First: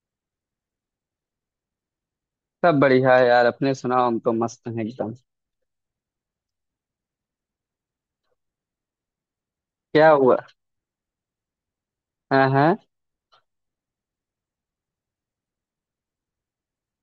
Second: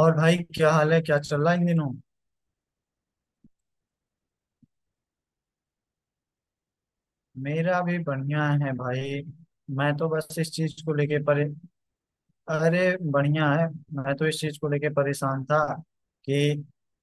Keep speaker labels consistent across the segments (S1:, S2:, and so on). S1: और भाई, क्या हाल है, क्या चल रहा है इन दिनों।
S2: सब बढ़िया है यार। अपने सुनाओ। हम तो मस्त हैं एकदम।
S1: मेरा भी बढ़िया है भाई। मैं तो
S2: क्या हुआ?
S1: बस इस चीज को लेके परे
S2: हाँ हाँ।
S1: अरे, बढ़िया है। मैं तो इस चीज को लेके परेशान था कि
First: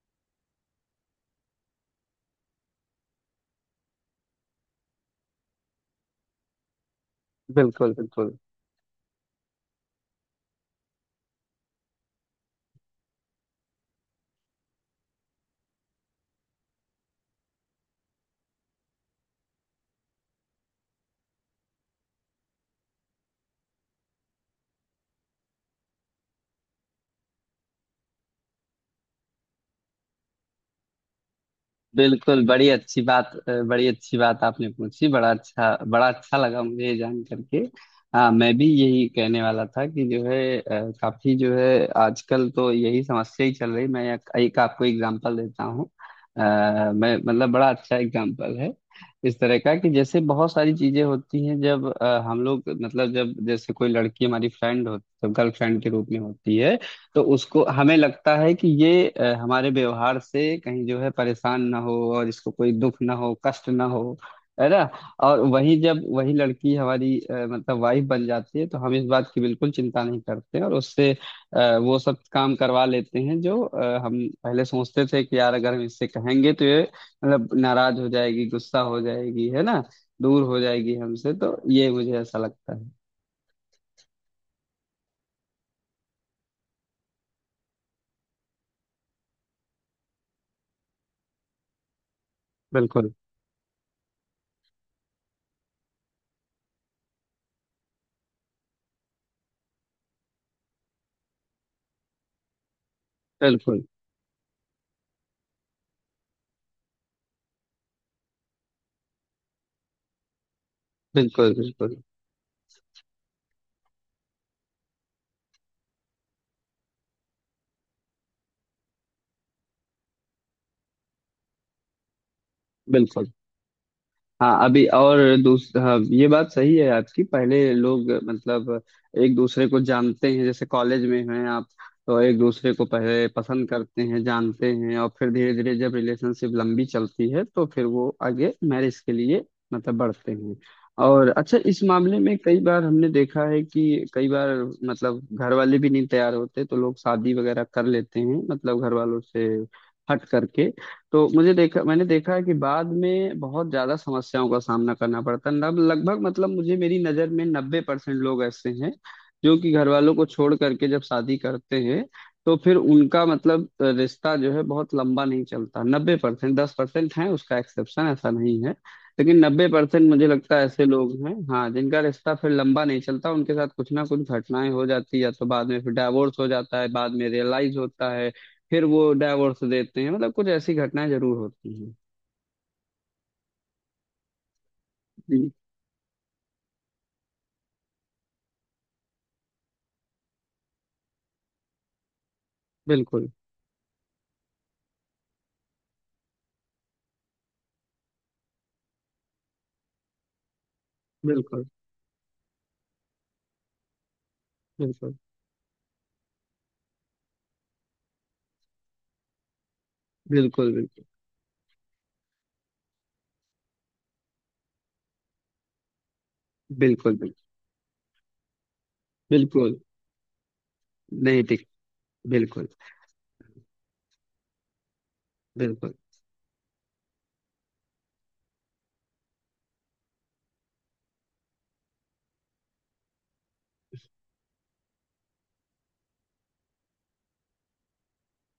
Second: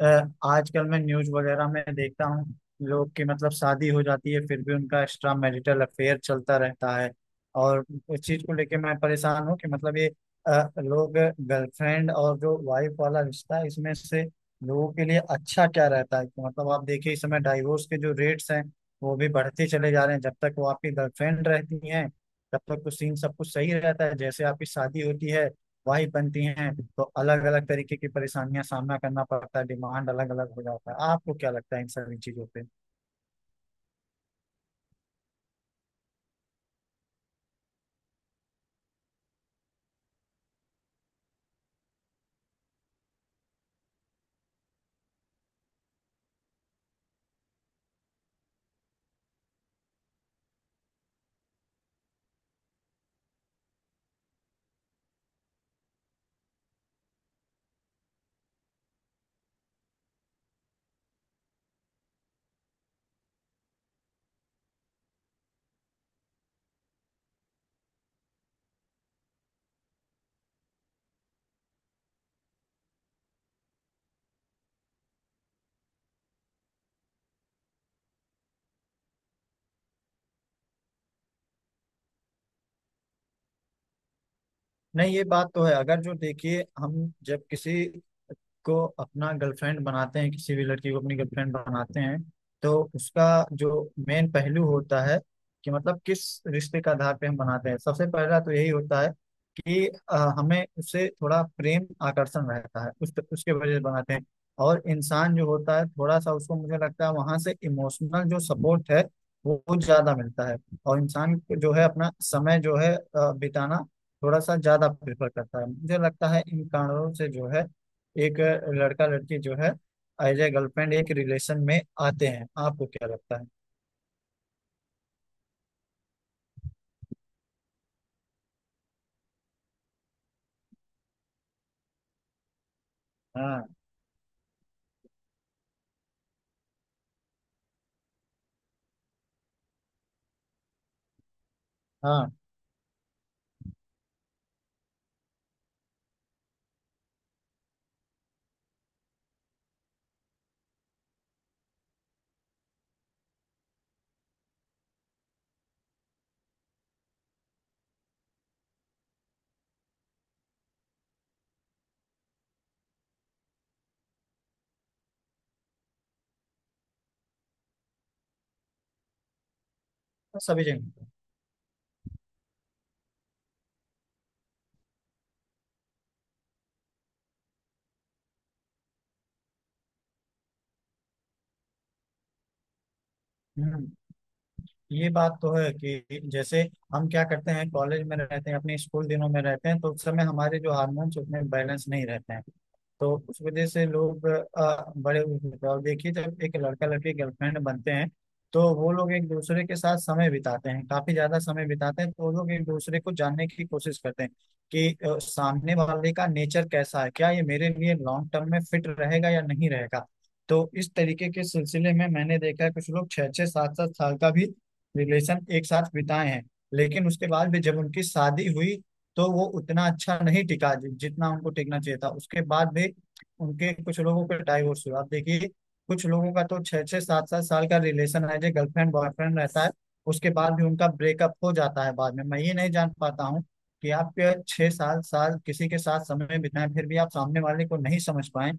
S1: अ, आजकल मैं न्यूज वगैरह में देखता हूँ, लोग की मतलब शादी हो जाती है फिर भी उनका एक्स्ट्रा मैरिटल अफेयर चलता रहता है। और
S2: बिल्कुल
S1: इस
S2: बिल्कुल
S1: चीज को लेके मैं परेशान हूँ कि मतलब ये लोग, गर्लफ्रेंड और जो वाइफ वाला रिश्ता है इसमें से लोगों के लिए अच्छा क्या रहता है। कि मतलब आप देखिए, इस समय डाइवोर्स के जो रेट्स हैं वो भी बढ़ते चले जा रहे हैं। जब तक वो आपकी गर्लफ्रेंड रहती हैं तब तक तो सीन सब कुछ सही रहता है, जैसे आपकी शादी होती है, वाइफ बनती हैं तो अलग अलग तरीके की परेशानियां सामना करना पड़ता है, डिमांड अलग अलग हो जाता है। आपको क्या लगता है इन सभी
S2: बिल्कुल।
S1: चीजों पे?
S2: बड़ी अच्छी बात आपने पूछी। बड़ा अच्छा लगा मुझे ये जान करके। हाँ, मैं भी यही कहने वाला था कि जो है काफी जो है आजकल तो यही समस्या ही चल रही। मैं एक आपको एग्जांपल देता हूँ। अ, मैं मतलब बड़ा अच्छा एग्जांपल है इस तरह का, कि जैसे बहुत सारी चीजें होती हैं जब हम लोग मतलब जब जैसे कोई लड़की हमारी फ्रेंड हो, गर्लफ्रेंड के रूप में होती है, तो उसको हमें लगता है कि ये हमारे व्यवहार से कहीं जो है परेशान ना हो, और इसको कोई दुख ना हो, कष्ट ना हो, है ना। और वही जब वही लड़की हमारी मतलब वाइफ बन जाती है, तो हम इस बात की बिल्कुल चिंता नहीं करते, और उससे वो सब काम करवा लेते हैं, जो हम पहले सोचते थे कि यार अगर हम इससे कहेंगे तो ये मतलब नाराज हो जाएगी, गुस्सा हो जाएगी, है ना, दूर हो जाएगी हमसे। तो ये मुझे ऐसा लगता है।
S1: नहीं, ये बात तो है, अगर जो देखिए, हम जब किसी को अपना गर्लफ्रेंड बनाते हैं, किसी भी लड़की को अपनी गर्लफ्रेंड बनाते हैं, तो
S2: बिल्कुल
S1: उसका जो मेन पहलू होता है कि मतलब किस रिश्ते का आधार पे हम बनाते हैं, सबसे पहला तो यही होता है कि हमें उससे थोड़ा प्रेम आकर्षण रहता है, उस उसके वजह से
S2: बिल्कुल।
S1: बनाते हैं। और इंसान जो होता है थोड़ा सा, उसको मुझे लगता है वहां से इमोशनल जो सपोर्ट है वो ज्यादा मिलता है। और इंसान
S2: बिल्कुल
S1: को जो है
S2: बिल्कुल।
S1: अपना समय जो है बिताना थोड़ा सा ज्यादा प्रेफर करता है। मुझे लगता है इन कारणों से जो है, एक लड़का लड़की जो है एज ए गर्लफ्रेंड एक रिलेशन में आते हैं। आपको क्या
S2: बिल्कुल।
S1: लगता है?
S2: हाँ, अभी और। दूस हाँ, ये बात सही है आपकी। पहले लोग मतलब एक दूसरे को जानते हैं। जैसे कॉलेज में हैं आप, तो एक दूसरे को पहले
S1: हाँ
S2: पसंद करते हैं, जानते हैं, और फिर धीरे धीरे जब रिलेशनशिप लंबी चलती है तो फिर वो आगे मैरिज के लिए मतलब बढ़ते हैं। और अच्छा, इस मामले
S1: हाँ।
S2: में कई बार हमने देखा है कि कई बार मतलब घर वाले भी नहीं तैयार होते, तो लोग शादी वगैरह कर लेते हैं मतलब घर वालों से हट करके। तो मुझे देखा मैंने देखा है कि बाद में बहुत ज्यादा समस्याओं का सामना करना पड़ता है। लगभग मतलब मुझे, मेरी नजर में 90% लोग ऐसे हैं जो कि घर वालों को छोड़ करके जब शादी करते हैं, तो फिर उनका मतलब रिश्ता जो है बहुत लंबा नहीं चलता। 90%, 10% है उसका एक्सेप्शन, ऐसा नहीं है। लेकिन 90% मुझे लगता है
S1: सभी
S2: ऐसे
S1: जगह।
S2: लोग हैं, हाँ, जिनका रिश्ता फिर लंबा नहीं चलता। उनके साथ कुछ ना कुछ घटनाएं हो जाती है, या तो बाद में फिर डाइवोर्स हो जाता है, बाद में रियलाइज होता है, फिर वो डाइवोर्स देते हैं, मतलब कुछ ऐसी घटनाएं जरूर होती हैं।
S1: हम्म। ये बात
S2: जी।
S1: तो है कि जैसे हम क्या करते हैं, कॉलेज में रहते हैं, अपने स्कूल दिनों में रहते हैं, तो उस समय हमारे जो हार्मोन्स उतने बैलेंस नहीं रहते हैं। तो
S2: बिल्कुल
S1: उस वजह से लोग बड़े, और देखिए, जब एक लड़का लड़की गर्लफ्रेंड बनते हैं तो वो लोग एक दूसरे के साथ समय बिताते हैं, काफी ज्यादा समय
S2: बिल्कुल
S1: बिताते हैं, तो वो लोग एक दूसरे को जानने की कोशिश करते हैं कि
S2: बिल्कुल
S1: सामने वाले का नेचर कैसा है, क्या ये मेरे लिए लॉन्ग टर्म में फिट रहेगा या नहीं रहेगा। तो
S2: बिल्कुल
S1: इस
S2: बिल्कुल
S1: तरीके के सिलसिले में मैंने देखा है, कुछ लोग छः छः सात सात साल का भी रिलेशन एक साथ बिताए हैं, लेकिन
S2: बिल्कुल
S1: उसके
S2: बिल्कुल
S1: बाद भी जब उनकी शादी हुई तो वो
S2: बिल्कुल।
S1: उतना अच्छा नहीं टिका जितना
S2: नहीं
S1: उनको
S2: ठीक।
S1: टिकना चाहिए था। उसके
S2: बिल्कुल
S1: बाद भी उनके, कुछ लोगों के डाइवोर्स हुआ, आप देखिए।
S2: बिल्कुल
S1: कुछ लोगों का तो छः छः सात सात साल का रिलेशन है, जो गर्लफ्रेंड बॉयफ्रेंड रहता है, उसके बाद भी उनका ब्रेकअप हो जाता है बाद में। मैं ये नहीं जान पाता हूँ कि आप के छः साल साल किसी के साथ समय बिताएं फिर भी आप सामने वाले को नहीं समझ पाए।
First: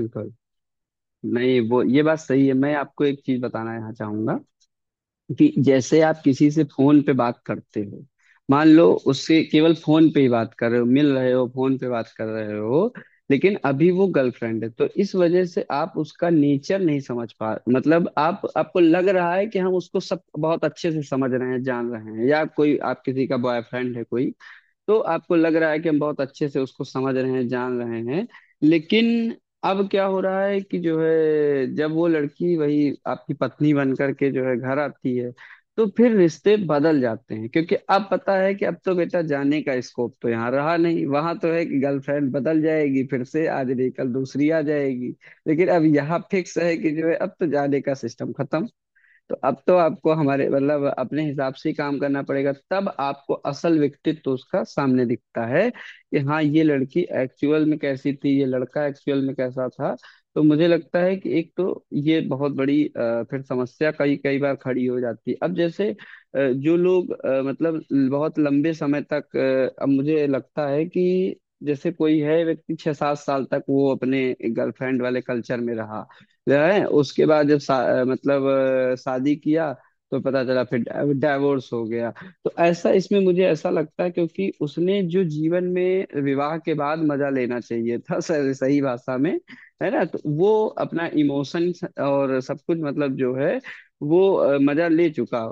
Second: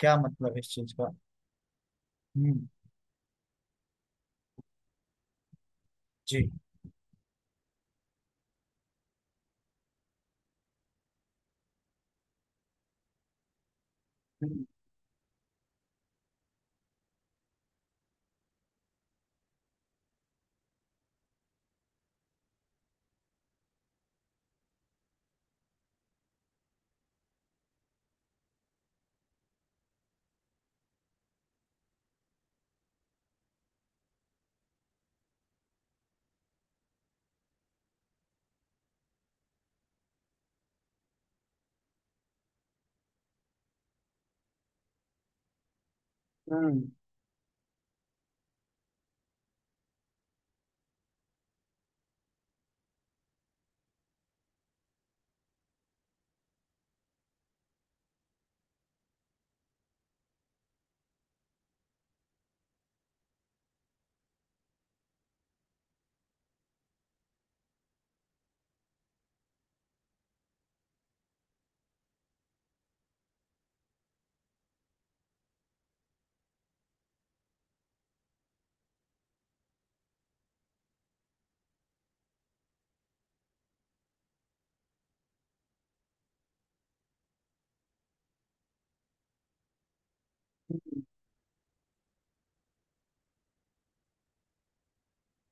S1: क्या मतलब इस चीज का?
S2: नहीं, वो ये बात सही है।
S1: हम्म।
S2: मैं आपको एक चीज बताना यहाँ चाहूंगा कि जैसे आप किसी
S1: जी।
S2: से फोन पे बात करते हो, मान लो उससे केवल फोन पे ही बात कर रहे हो, मिल रहे हो, फोन पे बात कर रहे हो, लेकिन अभी वो गर्लफ्रेंड है। तो इस वजह से आप उसका नेचर नहीं समझ पा मतलब आप आपको लग रहा है कि हम उसको सब बहुत अच्छे से समझ रहे हैं, जान रहे हैं, या कोई आप किसी का बॉयफ्रेंड है कोई, तो आपको लग रहा है कि हम बहुत अच्छे से उसको समझ रहे हैं, जान रहे हैं। लेकिन अब क्या हो रहा है कि जो है जब वो लड़की वही आपकी पत्नी बन करके जो है घर आती है, तो फिर रिश्ते बदल जाते हैं, क्योंकि अब पता है कि अब तो बेटा जाने का स्कोप तो यहाँ रहा नहीं। वहां तो है कि गर्लफ्रेंड बदल जाएगी, फिर से आज नहीं कल दूसरी आ जाएगी। लेकिन अब यहाँ फिक्स है
S1: हम्म।
S2: कि जो है अब तो जाने का सिस्टम खत्म। तो अब तो आपको हमारे मतलब अपने हिसाब से ही काम करना पड़ेगा। तब आपको असल व्यक्तित्व उसका सामने दिखता है कि हाँ, ये लड़की एक्चुअल में कैसी थी, ये लड़का एक्चुअल में कैसा था। तो मुझे लगता है कि एक तो ये बहुत बड़ी फिर समस्या कई कई बार खड़ी हो जाती है। अब जैसे जो लोग मतलब बहुत लंबे समय तक अब मुझे लगता है कि जैसे कोई है व्यक्ति, 6-7 साल तक वो अपने गर्लफ्रेंड वाले कल्चर में रहा, जो है, उसके बाद जब मतलब शादी किया, तो पता चला फिर डाइवोर्स हो गया। तो ऐसा, इसमें मुझे ऐसा लगता है, क्योंकि उसने जो जीवन में विवाह के बाद मजा लेना चाहिए था सही सही भाषा में, है ना, तो वो अपना इमोशन और सब कुछ मतलब जो है वो मजा ले चुका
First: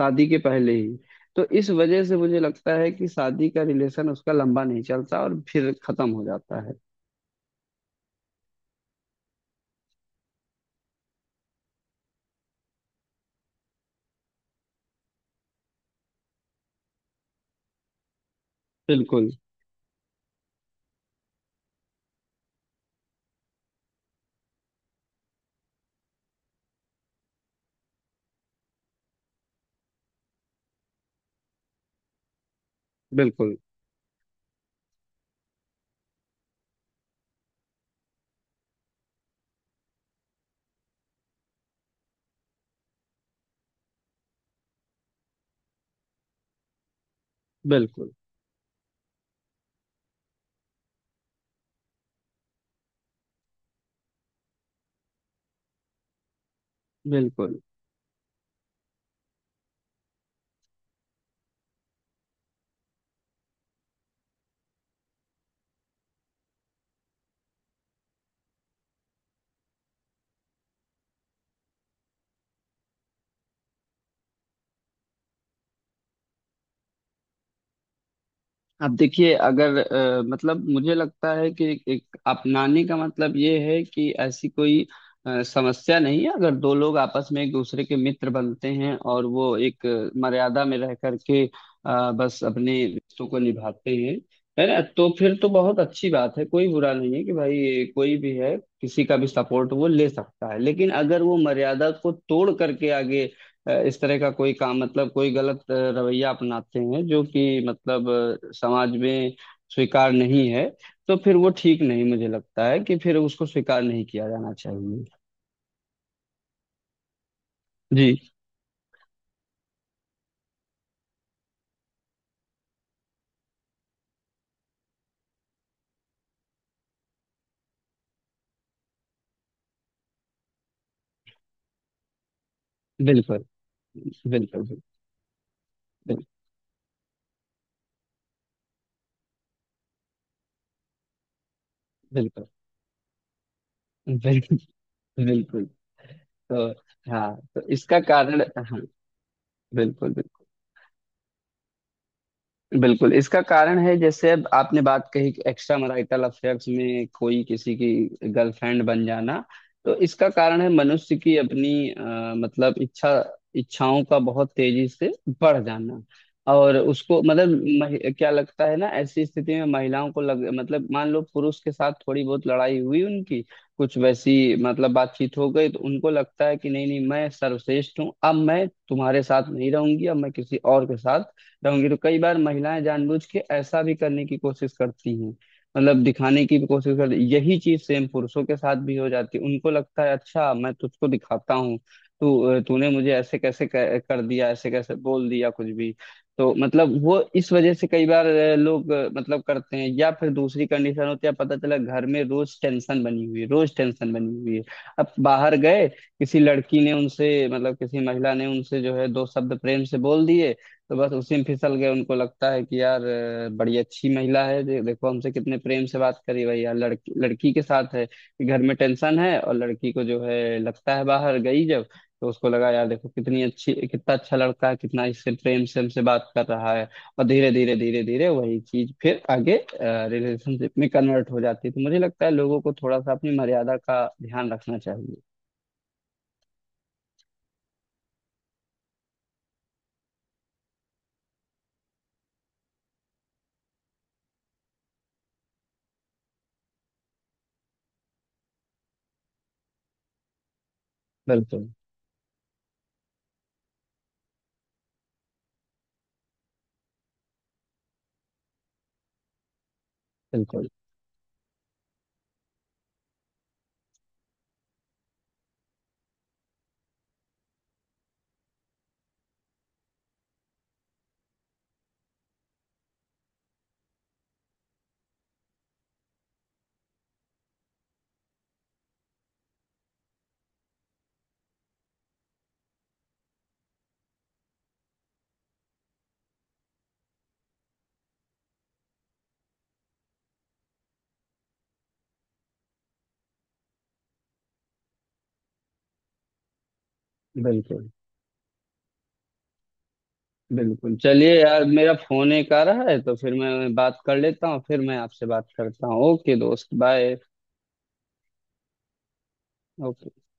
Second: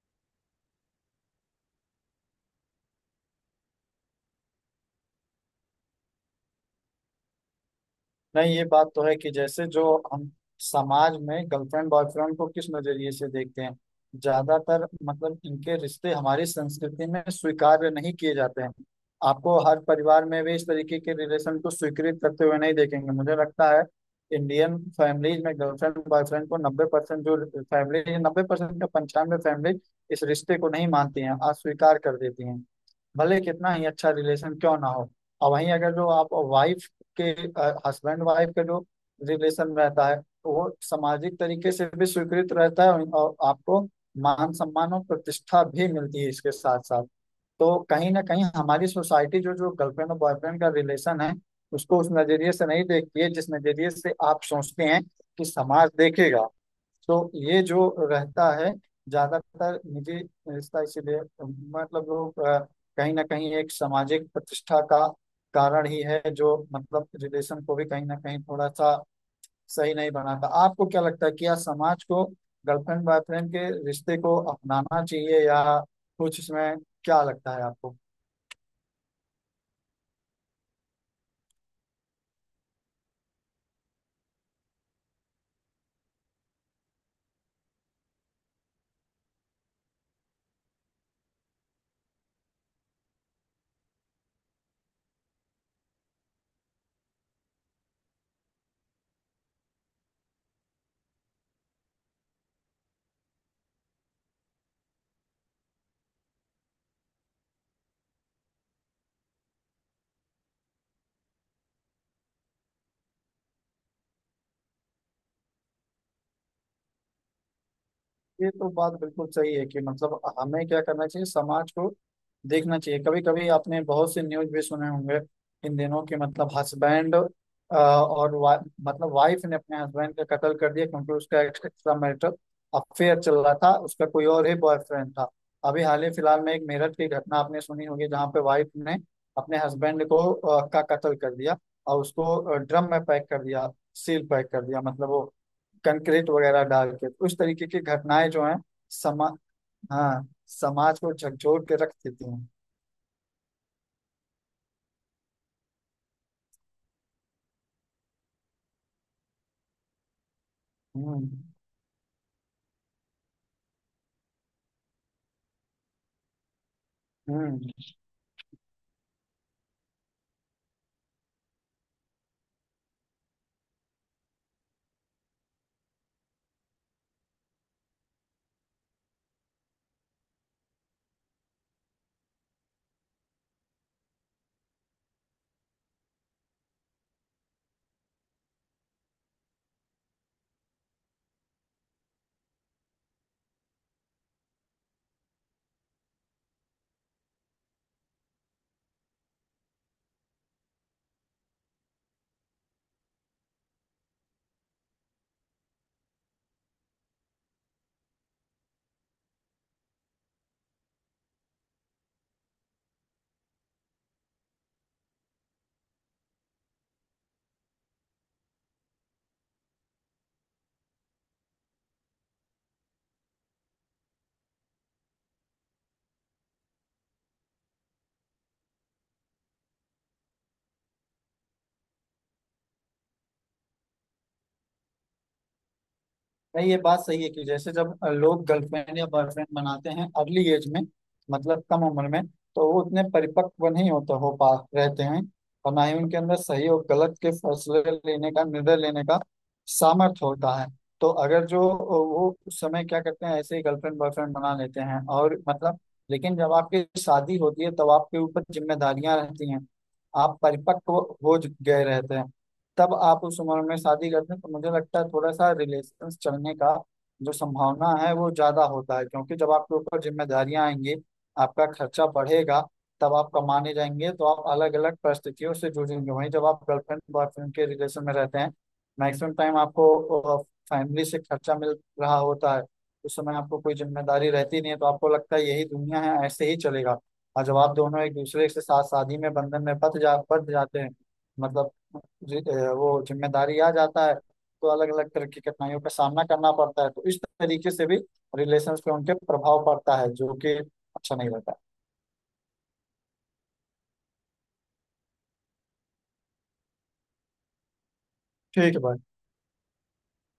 S2: शादी के पहले ही। तो इस वजह से मुझे लगता है कि शादी का रिलेशन उसका लंबा नहीं चलता और फिर खत्म हो जाता है।
S1: नहीं, ये बात तो है कि जैसे जो हम समाज में गर्लफ्रेंड बॉयफ्रेंड को किस नजरिए से देखते हैं, ज्यादातर मतलब इनके रिश्ते हमारी संस्कृति में स्वीकार्य नहीं किए जाते हैं।
S2: बिल्कुल
S1: आपको हर परिवार में भी इस तरीके के रिलेशन को स्वीकृत करते हुए नहीं देखेंगे। मुझे लगता है इंडियन फैमिलीज में गर्लफ्रेंड बॉयफ्रेंड को 90% जो फैमिली, 90% का 95 फैमिली इस रिश्ते को नहीं मानती हैं, अस्वीकार कर देती हैं, भले
S2: बिल्कुल।
S1: कितना ही अच्छा रिलेशन क्यों ना हो। और वहीं अगर जो आप वाइफ के, हस्बैंड वाइफ का जो रिलेशन रहता है, तो वो सामाजिक तरीके से भी स्वीकृत रहता है और आपको मान सम्मान और प्रतिष्ठा भी मिलती है इसके साथ साथ। तो
S2: बिल्कुल
S1: कहीं ना कहीं हमारी सोसाइटी जो, जो गर्लफ्रेंड और बॉयफ्रेंड का रिलेशन है उसको उस नजरिए से नहीं देखती है जिस नजरिए से आप सोचते हैं कि समाज देखेगा। तो
S2: बिल्कुल।
S1: ये जो रहता है ज्यादातर निजी रिश्ता, इसीलिए मतलब लोग, कहीं ना कहीं एक सामाजिक प्रतिष्ठा का कारण ही है जो मतलब रिलेशन को भी कहीं ना कहीं थोड़ा सा सही नहीं बनाता। आपको क्या लगता है कि या समाज को गर्लफ्रेंड बॉयफ्रेंड के रिश्ते को अपनाना चाहिए, या कुछ इसमें, क्या लगता है आपको?
S2: अब देखिए, अगर मतलब मुझे लगता है कि एक अपनाने का मतलब ये है कि ऐसी कोई समस्या नहीं है। अगर दो लोग आपस में एक दूसरे के मित्र बनते हैं, और वो एक मर्यादा में रह करके बस अपने रिश्तों को निभाते हैं, है ना, तो फिर तो बहुत अच्छी बात है। कोई बुरा नहीं है कि भाई कोई भी है किसी का भी सपोर्ट वो ले सकता है। लेकिन अगर वो मर्यादा को तोड़ करके आगे इस तरह का कोई काम, मतलब कोई गलत रवैया अपनाते हैं जो कि मतलब समाज में स्वीकार नहीं है, तो फिर वो ठीक नहीं। मुझे लगता है कि फिर उसको स्वीकार नहीं किया जाना चाहिए। जी।
S1: ये तो बात बिल्कुल सही है कि मतलब हमें क्या करना चाहिए, समाज को देखना चाहिए। कभी कभी आपने बहुत से न्यूज भी सुने होंगे इन दिनों के, मतलब हस्बैंड और मतलब वाइफ ने अपने हस्बैंड का कत्ल कर दिया क्योंकि उसका एक्स्ट्रा मैरिटल अफेयर चल
S2: बिल्कुल
S1: रहा था, उसका कोई और ही
S2: बिल्कुल
S1: बॉयफ्रेंड था। अभी हाल ही
S2: बिल्कुल
S1: फिलहाल में एक मेरठ की घटना आपने सुनी होगी जहाँ पे वाइफ ने अपने हस्बैंड को का कत्ल कर दिया और
S2: बिल्कुल
S1: उसको ड्रम में पैक कर दिया, सील पैक
S2: बिल्कुल
S1: कर दिया, मतलब वो
S2: बिल्कुल।
S1: कंक्रीट वगैरह
S2: तो
S1: डाल के। तो
S2: हाँ,
S1: उस
S2: तो
S1: तरीके की
S2: इसका
S1: घटनाएं
S2: कारण,
S1: जो हैं,
S2: हाँ,
S1: समा
S2: बिल्कुल
S1: हाँ,
S2: बिल्कुल।
S1: समाज को झकझोर के रख देती हैं।
S2: बिल्कुल इसका कारण है, जैसे अब आपने बात कही कि एक्स्ट्रा मैरिटल अफेयर्स में कोई किसी की गर्लफ्रेंड बन जाना, तो इसका कारण है मनुष्य
S1: हम्म।
S2: की अपनी मतलब इच्छा, इच्छाओं का बहुत तेजी से बढ़ जाना। और उसको मतलब
S1: हम्म।
S2: क्या लगता है ना, ऐसी स्थिति में महिलाओं को लग मतलब मान लो पुरुष के साथ थोड़ी बहुत लड़ाई हुई उनकी, कुछ वैसी मतलब बातचीत हो गई, तो उनको लगता है कि नहीं नहीं मैं सर्वश्रेष्ठ हूँ, अब मैं तुम्हारे साथ नहीं रहूंगी, अब मैं किसी और के साथ रहूंगी। तो कई बार महिलाएं जानबूझ के ऐसा भी करने की कोशिश करती हैं, मतलब दिखाने की भी कोशिश करती। यही चीज सेम पुरुषों के साथ भी हो जाती है। उनको लगता है अच्छा मैं तुझको दिखाता हूँ, तू तूने मुझे ऐसे कैसे कर दिया, ऐसे कैसे बोल दिया कुछ भी। तो मतलब वो इस वजह से कई बार लोग मतलब करते हैं। या फिर दूसरी कंडीशन होती है, पता चला घर में रोज टेंशन बनी हुई है, रोज टेंशन बनी हुई है, अब बाहर गए किसी लड़की ने उनसे मतलब किसी महिला ने उनसे जो है दो शब्द प्रेम से बोल दिए, तो बस उसी में फिसल गए। उनको लगता है कि यार बड़ी अच्छी महिला है, देखो हमसे कितने प्रेम से बात करी। भैया लड़की लड़की के साथ है कि घर में टेंशन है, और लड़की को जो है लगता है बाहर गई जब, तो उसको लगा यार देखो कितनी अच्छी, कितना अच्छा लड़का है, कितना इससे प्रेम से हमसे बात कर रहा है। और धीरे धीरे धीरे धीरे वही चीज फिर आगे रिलेशनशिप में कन्वर्ट हो जाती है। तो मुझे लगता है लोगों को थोड़ा सा अपनी मर्यादा का ध्यान रखना चाहिए।
S1: नहीं, ये बात सही है कि जैसे जब लोग गर्लफ्रेंड या बॉयफ्रेंड बनाते हैं अर्ली एज में, मतलब कम उम्र में, तो वो उतने परिपक्व नहीं होते हो पा रहते हैं, और ना ही उनके अंदर सही और गलत के फैसले लेने का, निर्णय लेने का सामर्थ्य होता है। तो अगर जो
S2: बिल्कुल
S1: वो उस समय क्या करते हैं, ऐसे ही गर्लफ्रेंड बॉयफ्रेंड बना लेते हैं, और मतलब, लेकिन जब आपकी शादी होती है तब आपके ऊपर जिम्मेदारियां रहती हैं, आप
S2: बिल्कुल।
S1: परिपक्व हो गए रहते हैं। तब आप उस उम्र में शादी करते हैं तो मुझे लगता है थोड़ा सा रिलेशन चलने का जो संभावना है वो ज्यादा होता है, क्योंकि जब आपके ऊपर जिम्मेदारियां आएंगी, आपका खर्चा बढ़ेगा, तब आप कमाने जाएंगे तो आप अलग अलग परिस्थितियों से जूझेंगे। वहीं जब आप गर्लफ्रेंड बॉयफ्रेंड के रिलेशन में रहते हैं, मैक्सिमम टाइम आपको फैमिली से खर्चा मिल रहा होता है, उस समय आपको कोई जिम्मेदारी रहती नहीं है, तो आपको लगता है यही दुनिया है, ऐसे ही चलेगा। और जब आप दोनों एक दूसरे के साथ शादी में बंधन में बंध जाते हैं, मतलब जी, वो जिम्मेदारी आ जाता है, तो अलग अलग तरह की कठिनाइयों का सामना करना पड़ता है। तो इस तरीके से
S2: बिल्कुल
S1: भी रिलेशंस पे उनके प्रभाव पड़ता है जो कि
S2: बिल्कुल।
S1: अच्छा नहीं
S2: चलिए
S1: रहता।
S2: यार, मेरा फोन एक आ रहा है तो फिर मैं बात कर लेता हूँ, फिर मैं आपसे बात करता हूँ। ओके दोस्त, बाय।
S1: ठीक है भाई।
S2: ओके।